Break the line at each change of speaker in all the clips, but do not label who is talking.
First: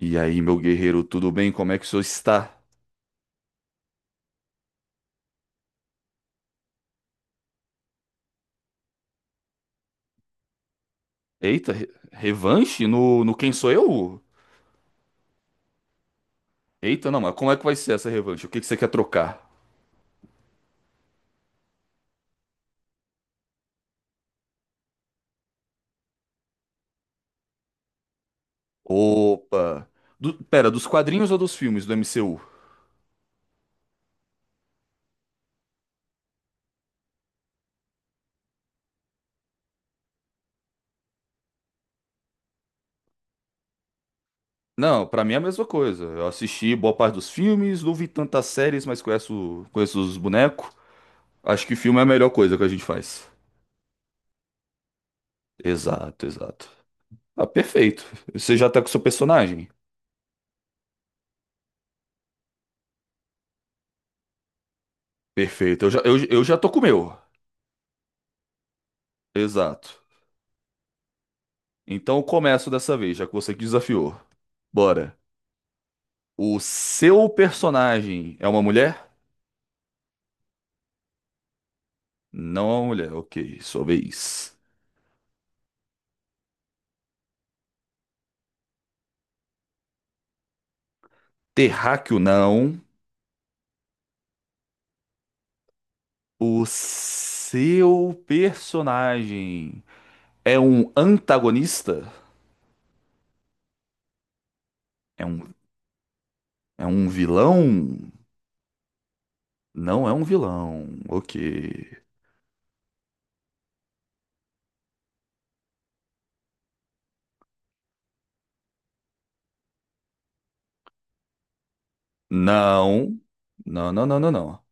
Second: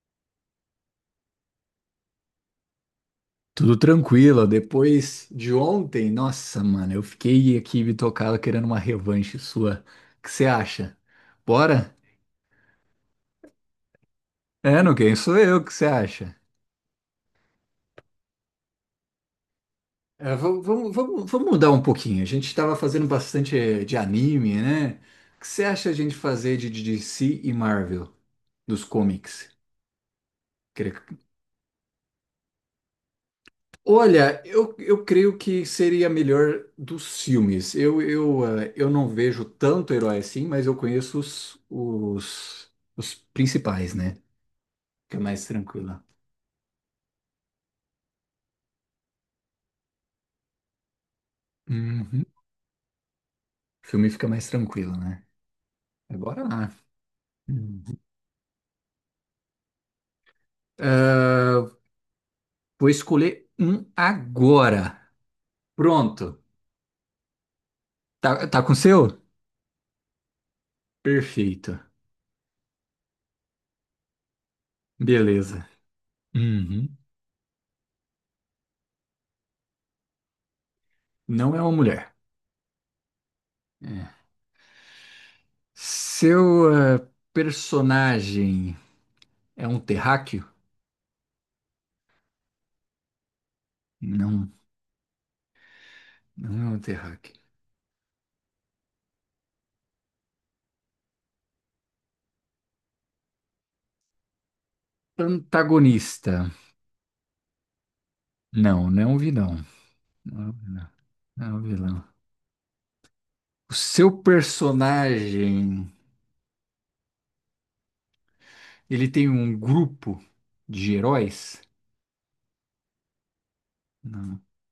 E aí, meu guerreiro, tudo bem? Como é que o senhor está?
Tudo tranquilo. Depois de ontem, nossa, mano, eu fiquei aqui me tocado querendo uma revanche sua. O que você acha?
Eita,
Bora?
revanche no Quem Sou Eu?
É, não, quem sou eu? O que você acha?
Eita, não, mas como é que vai ser essa revanche? O que que você quer trocar?
É, vamos mudar um pouquinho. A gente estava fazendo bastante de anime, né? O que você acha a gente fazer de DC e Marvel dos comics?
Opa! Pera, dos quadrinhos ou dos filmes do MCU?
Olha, eu creio que seria melhor dos filmes. Eu não vejo tanto herói assim, mas eu conheço os principais, né?
Não,
Fica
pra mim é a
mais
mesma coisa.
tranquila.
Eu assisti boa parte dos filmes, não vi tantas séries, mas conheço, conheço os bonecos. Acho que filme é a
Uhum.
melhor coisa que a gente faz.
O filme fica mais tranquilo, né?
Exato,
Agora
exato.
lá.
Ah,
Uhum.
perfeito. Você já tá com o seu personagem?
Ah, vou escolher um agora.
Perfeito. Eu já, eu,
Pronto.
eu já tô com o meu.
Tá, tá com o seu?
Exato.
Perfeito.
Então eu começo dessa vez, já que você que desafiou. Bora.
Beleza.
O
Uhum.
seu personagem é uma mulher?
Não é uma mulher.
Não é uma mulher, ok. Sua
É.
vez.
Seu personagem é um terráqueo?
Terráqueo não.
Não, não
O
é um The
seu personagem é um antagonista? É um,
Antagonista.
é um vilão?
Não, não é um vilão.
Não é um
Não é um vilão,
vilão,
não é um
ok.
vilão. O seu personagem, ele tem um grupo de heróis?
Não. Não, não, não, não,
Não.
não.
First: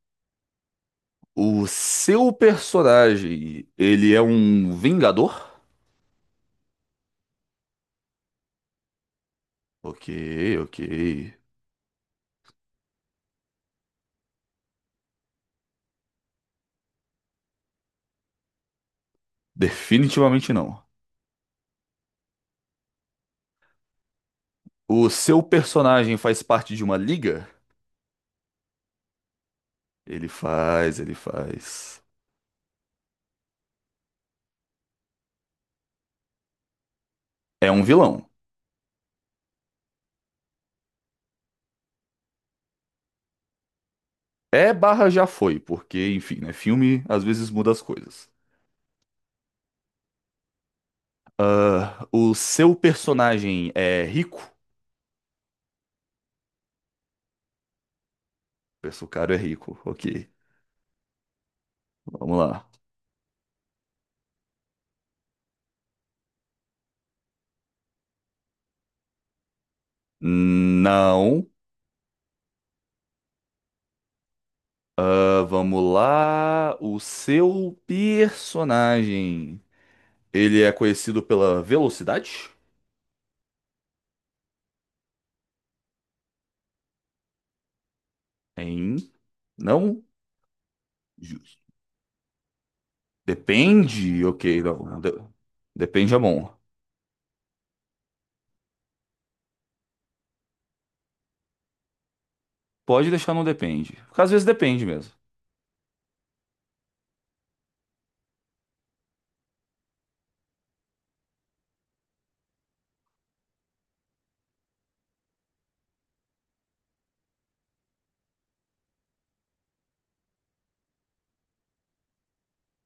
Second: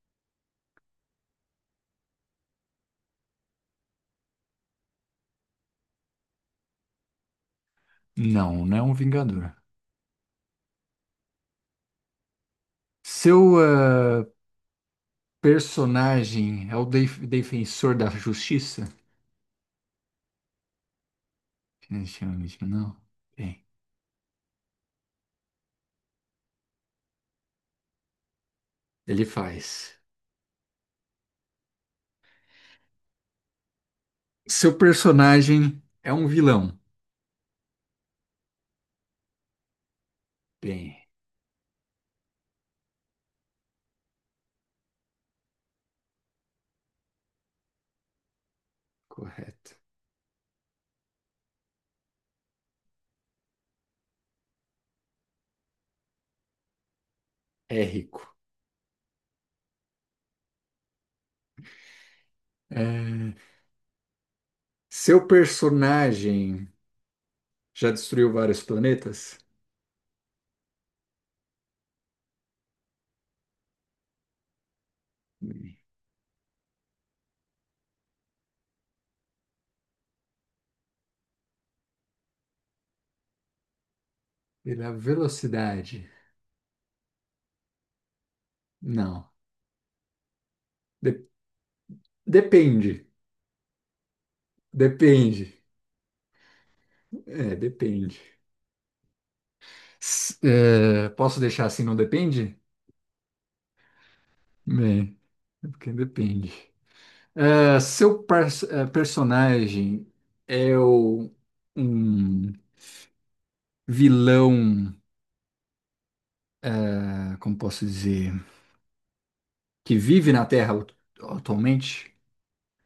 O seu personagem, ele é um vingador?
Não, não é um Vingador.
Ok, ok.
Seu personagem é o defensor da justiça?
Definitivamente não.
Definitivamente não. Bem,
O seu personagem faz parte de uma liga?
ele faz.
Ele faz, ele faz.
Seu personagem é um vilão?
É um vilão.
Bem,
É barra já foi, porque, enfim, né? Filme às vezes muda as coisas.
correto.
Ah, o seu personagem é rico?
É rico.
Penso, o cara é rico. Ok, vamos lá.
É... Seu personagem já destruiu vários planetas?
Não. Ah, vamos lá. O seu personagem. Ele é conhecido pela velocidade?
Pela velocidade?
Hein?
Não.
Não?
De-
Justo.
depende.
Depende, ok, não.
Depende.
Depende é bom.
É, depende. É, posso deixar assim, não depende?
Pode deixar não depende. Porque às vezes depende mesmo.
Bem, é porque depende. É, seu é, personagem é um vilão, é, como posso dizer, que vive na Terra atualmente?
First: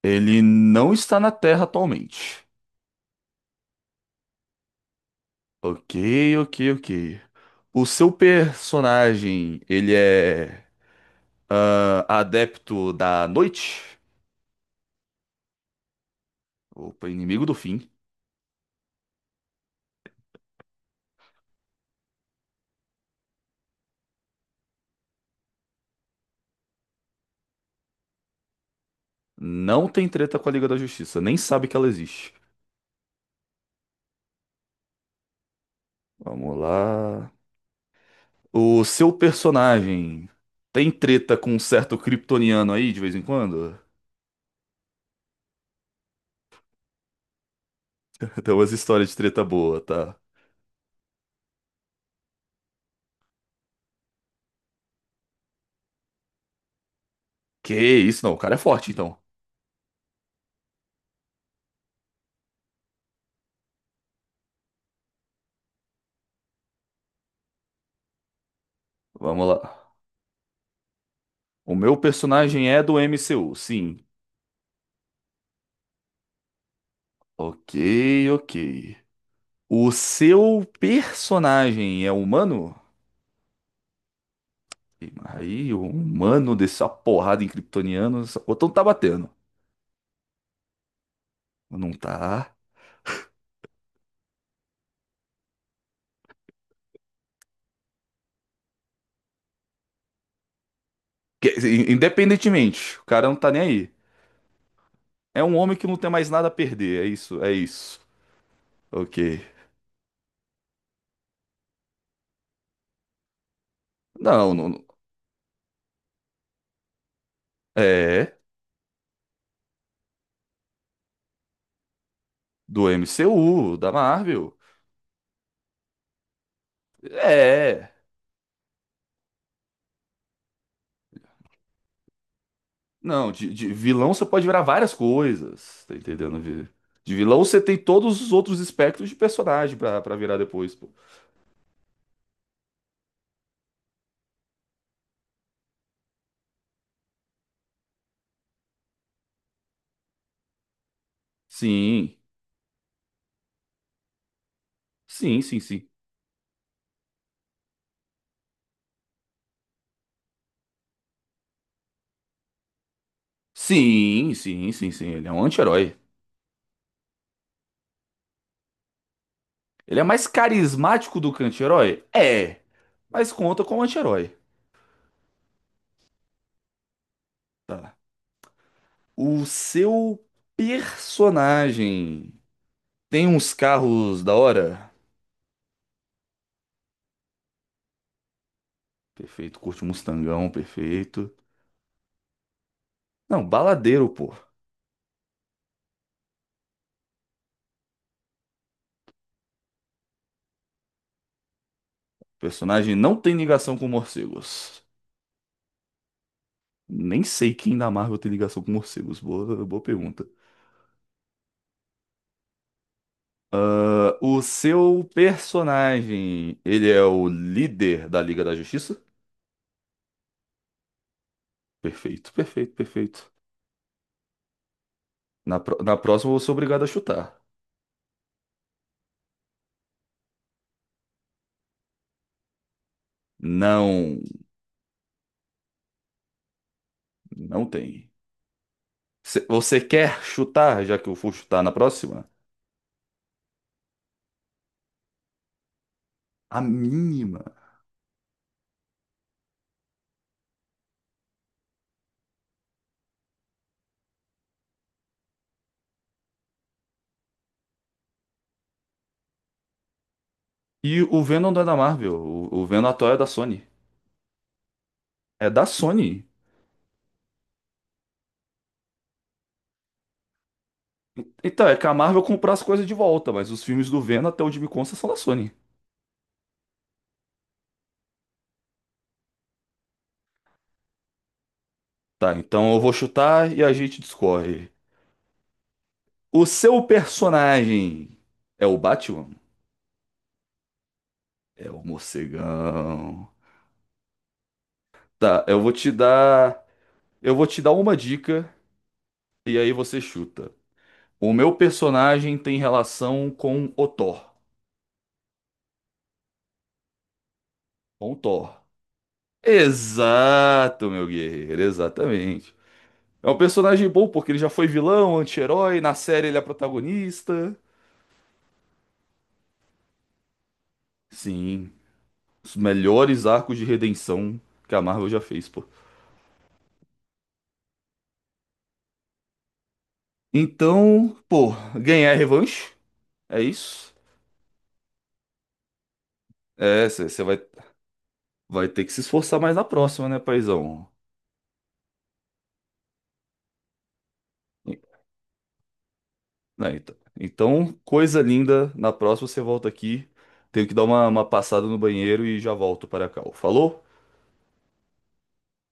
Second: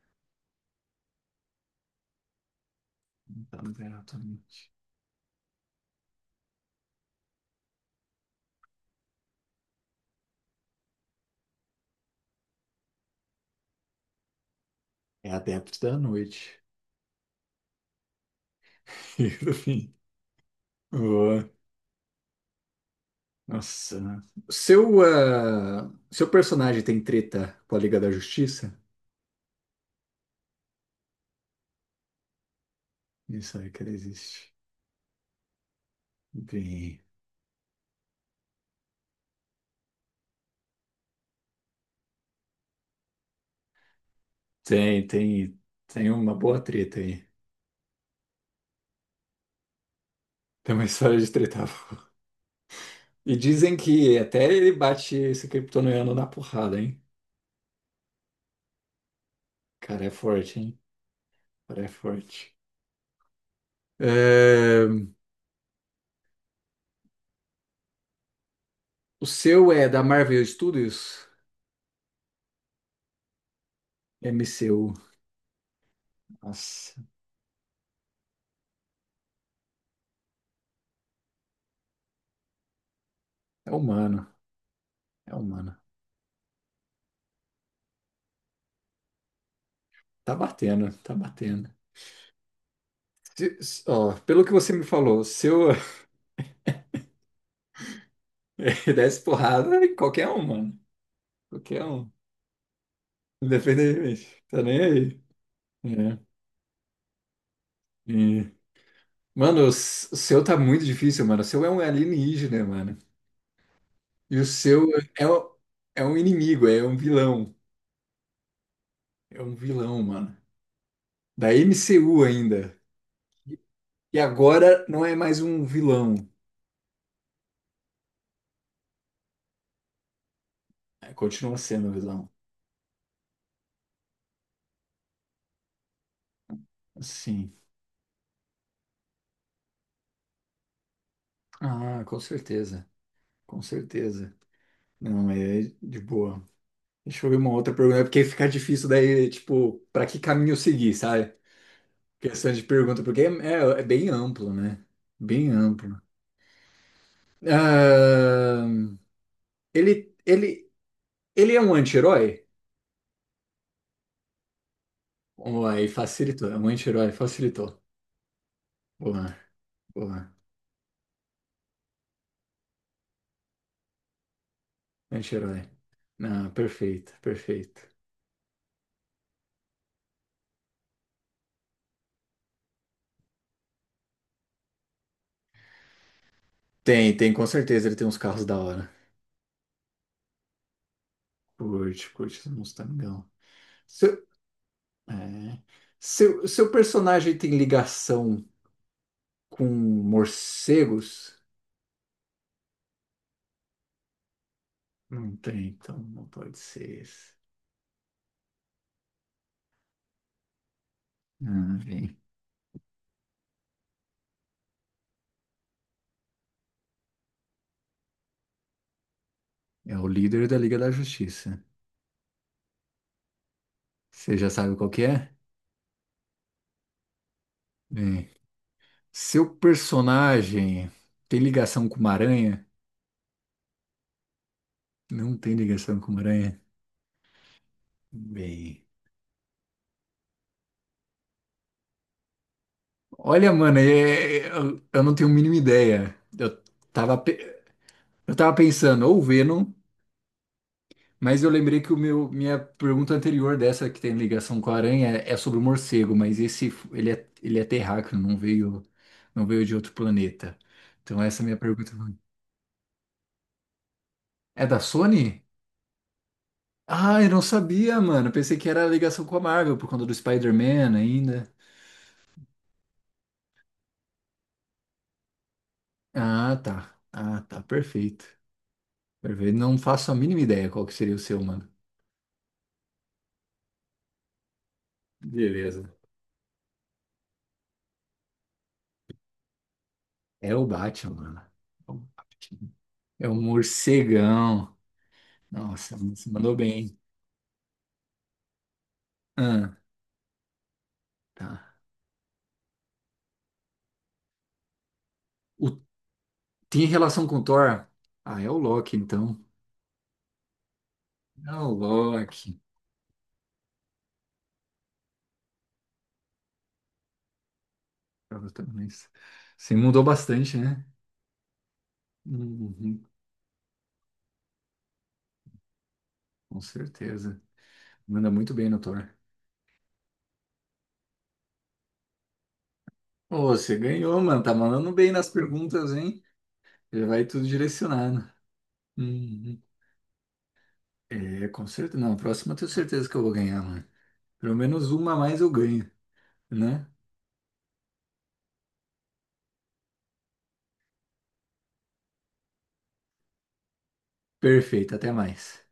Ele não está na Terra atualmente.
Não tá na Terra atualmente.
Ok, ok, ok. O seu personagem, ele é adepto da noite?
É adepto da noite.
Opa, inimigo do fim.
Enfim, boa. Nossa. Seu, seu personagem tem treta com a Liga da Justiça?
Não tem treta com a Liga da Justiça, nem sabe que ela existe.
Isso aí que ela existe.
Vamos
Bem,
lá. O seu personagem tem treta com um certo kryptoniano aí de vez em quando?
tem, tem, tem uma boa treta aí.
Tem umas histórias de treta boa, tá?
Tem uma história de treta. Boa. E dizem que até ele bate esse kryptoniano na porrada, hein?
Que isso, não. O cara é forte, então.
Cara, é forte, hein? Cara, é forte. É, o
Vamos
seu é
lá.
da Marvel Studios?
O meu personagem é do MCU, sim.
MCU. Nossa,
Ok, ok. O seu personagem é humano?
é humano,
Ih,
é
mas aí,
humano.
o humano desceu a porrada em kryptoniano. O então tá batendo.
Tá batendo, tá batendo.
Não tá.
Ó, pelo que você me falou, se eu desse porrada em qualquer um, mano. Qualquer um.
Independentemente, o cara não tá nem aí.
Independentemente. Tá nem aí.
É um homem que não tem
É.
mais nada a perder. É isso, é isso.
E-
Ok.
Mano, o o seu tá muito difícil, mano. O seu é um alienígena, mano. E o
Não, não.
seu é, é um inimigo, é um vilão.
É.
É um vilão, mano. Da MCU ainda.
Do MCU, da
E
Marvel.
agora não é mais um vilão.
É.
É, continua sendo um vilão.
Não, de vilão você pode virar várias coisas, tá entendendo? De vilão
Sim.
você tem todos os outros espectros de personagem pra, pra virar depois, pô.
Ah, com certeza. Com certeza. Não, é de boa. Deixa eu ver uma outra pergunta, né? Porque fica difícil daí, tipo, para que caminho seguir, sabe?
Sim,
Questão de pergunta, porque é bem amplo, né?
sim,
Bem
sim, sim.
amplo. Ahn, ele, ele, ele é um anti-herói?
Sim, sim, sim, sim. Ele é um
Vamos lá, aí
anti-herói.
facilitou, é um anti-herói, facilitou. Boa,
Ele é mais
boa,
carismático do que anti-herói? É, mas conta como anti-herói,
anti-herói. Ah, perfeito, perfeito.
tá? O seu personagem tem uns carros da hora?
Com certeza ele tem uns carros da hora.
Perfeito, curte um Mustangão, perfeito.
Uns Mustangão.
Não, baladeiro, pô.
Seu,
O
é. Seu personagem tem ligação com morcegos?
personagem não tem ligação com morcegos.
Não tem, então não pode ser
Nem
esse.
sei quem da Marvel tem ligação com morcegos. Boa, boa pergunta.
Ah, bem.
Ah, o seu personagem, ele é o líder da Liga da Justiça?
É o líder da Liga da Justiça.
Perfeito, perfeito, perfeito.
Você já sabe qual que é?
Na próxima eu vou ser obrigado a chutar.
Bem, seu personagem tem ligação com uma aranha?
Não,
Não tem ligação com uma aranha?
não tem.
Bem.
Você quer chutar, já que eu for chutar na próxima?
Olha, mano, eu não tenho a mínima ideia. Eu
A
tava,
mínima.
eu tava pensando ou Venom. Mas eu lembrei que o meu, minha pergunta anterior dessa que tem ligação com a aranha é sobre o morcego, mas esse ele ele é terráqueo, não veio de outro planeta.
E
Então
o
essa é a
Venom
minha
não é da
pergunta.
Marvel. O Venom atual é da Sony.
É da Sony?
É da Sony.
Ah, eu não sabia, mano. Pensei que era a ligação com a Marvel por conta do Spider-Man ainda.
Então, é que a Marvel comprou as coisas de volta, mas os filmes do Venom, até onde me consta, são da Sony.
Ah, tá. Ah, tá. Perfeito. Perfeito. Não faço a mínima ideia qual que seria o seu, mano.
Tá, então eu vou chutar e a gente discorre.
Beleza.
O seu personagem é o Batman?
É o Batman, mano.
É o
É o Batman.
morcegão.
É o morcegão.
Tá, eu vou te
Nossa, você mandou
dar,
bem.
eu vou te dar uma dica e aí você chuta. O meu
Tá.
personagem tem relação com o Thor,
O, tem relação com Thor?
com o
Ah, é o
Thor.
Loki, então.
Exato, meu
É
guerreiro,
o
exatamente.
Loki.
É um personagem bom porque ele já foi vilão, anti-herói, na série ele é protagonista.
Mas você mudou bastante, né?
Sim, os
Uhum,
melhores arcos de redenção que a Marvel já fez, pô.
com certeza. Manda muito bem no Thor.
Então, pô, ganhar é revanche, é
Ô, você
isso.
ganhou, mano. Tá mandando bem nas perguntas, hein?
É,
Já
você
vai
vai,
tudo direcionado.
vai ter que se esforçar mais
Uhum.
na próxima, né, paizão?
É, com certeza. Não, a próxima eu tenho certeza que eu vou ganhar, mano. Pelo
E-
menos uma a mais eu ganho,
né,
né?
então, então, coisa linda, na próxima você volta aqui. Tenho que dar uma passada no banheiro e já volto para cá. Falou?
Perfeito, até mais.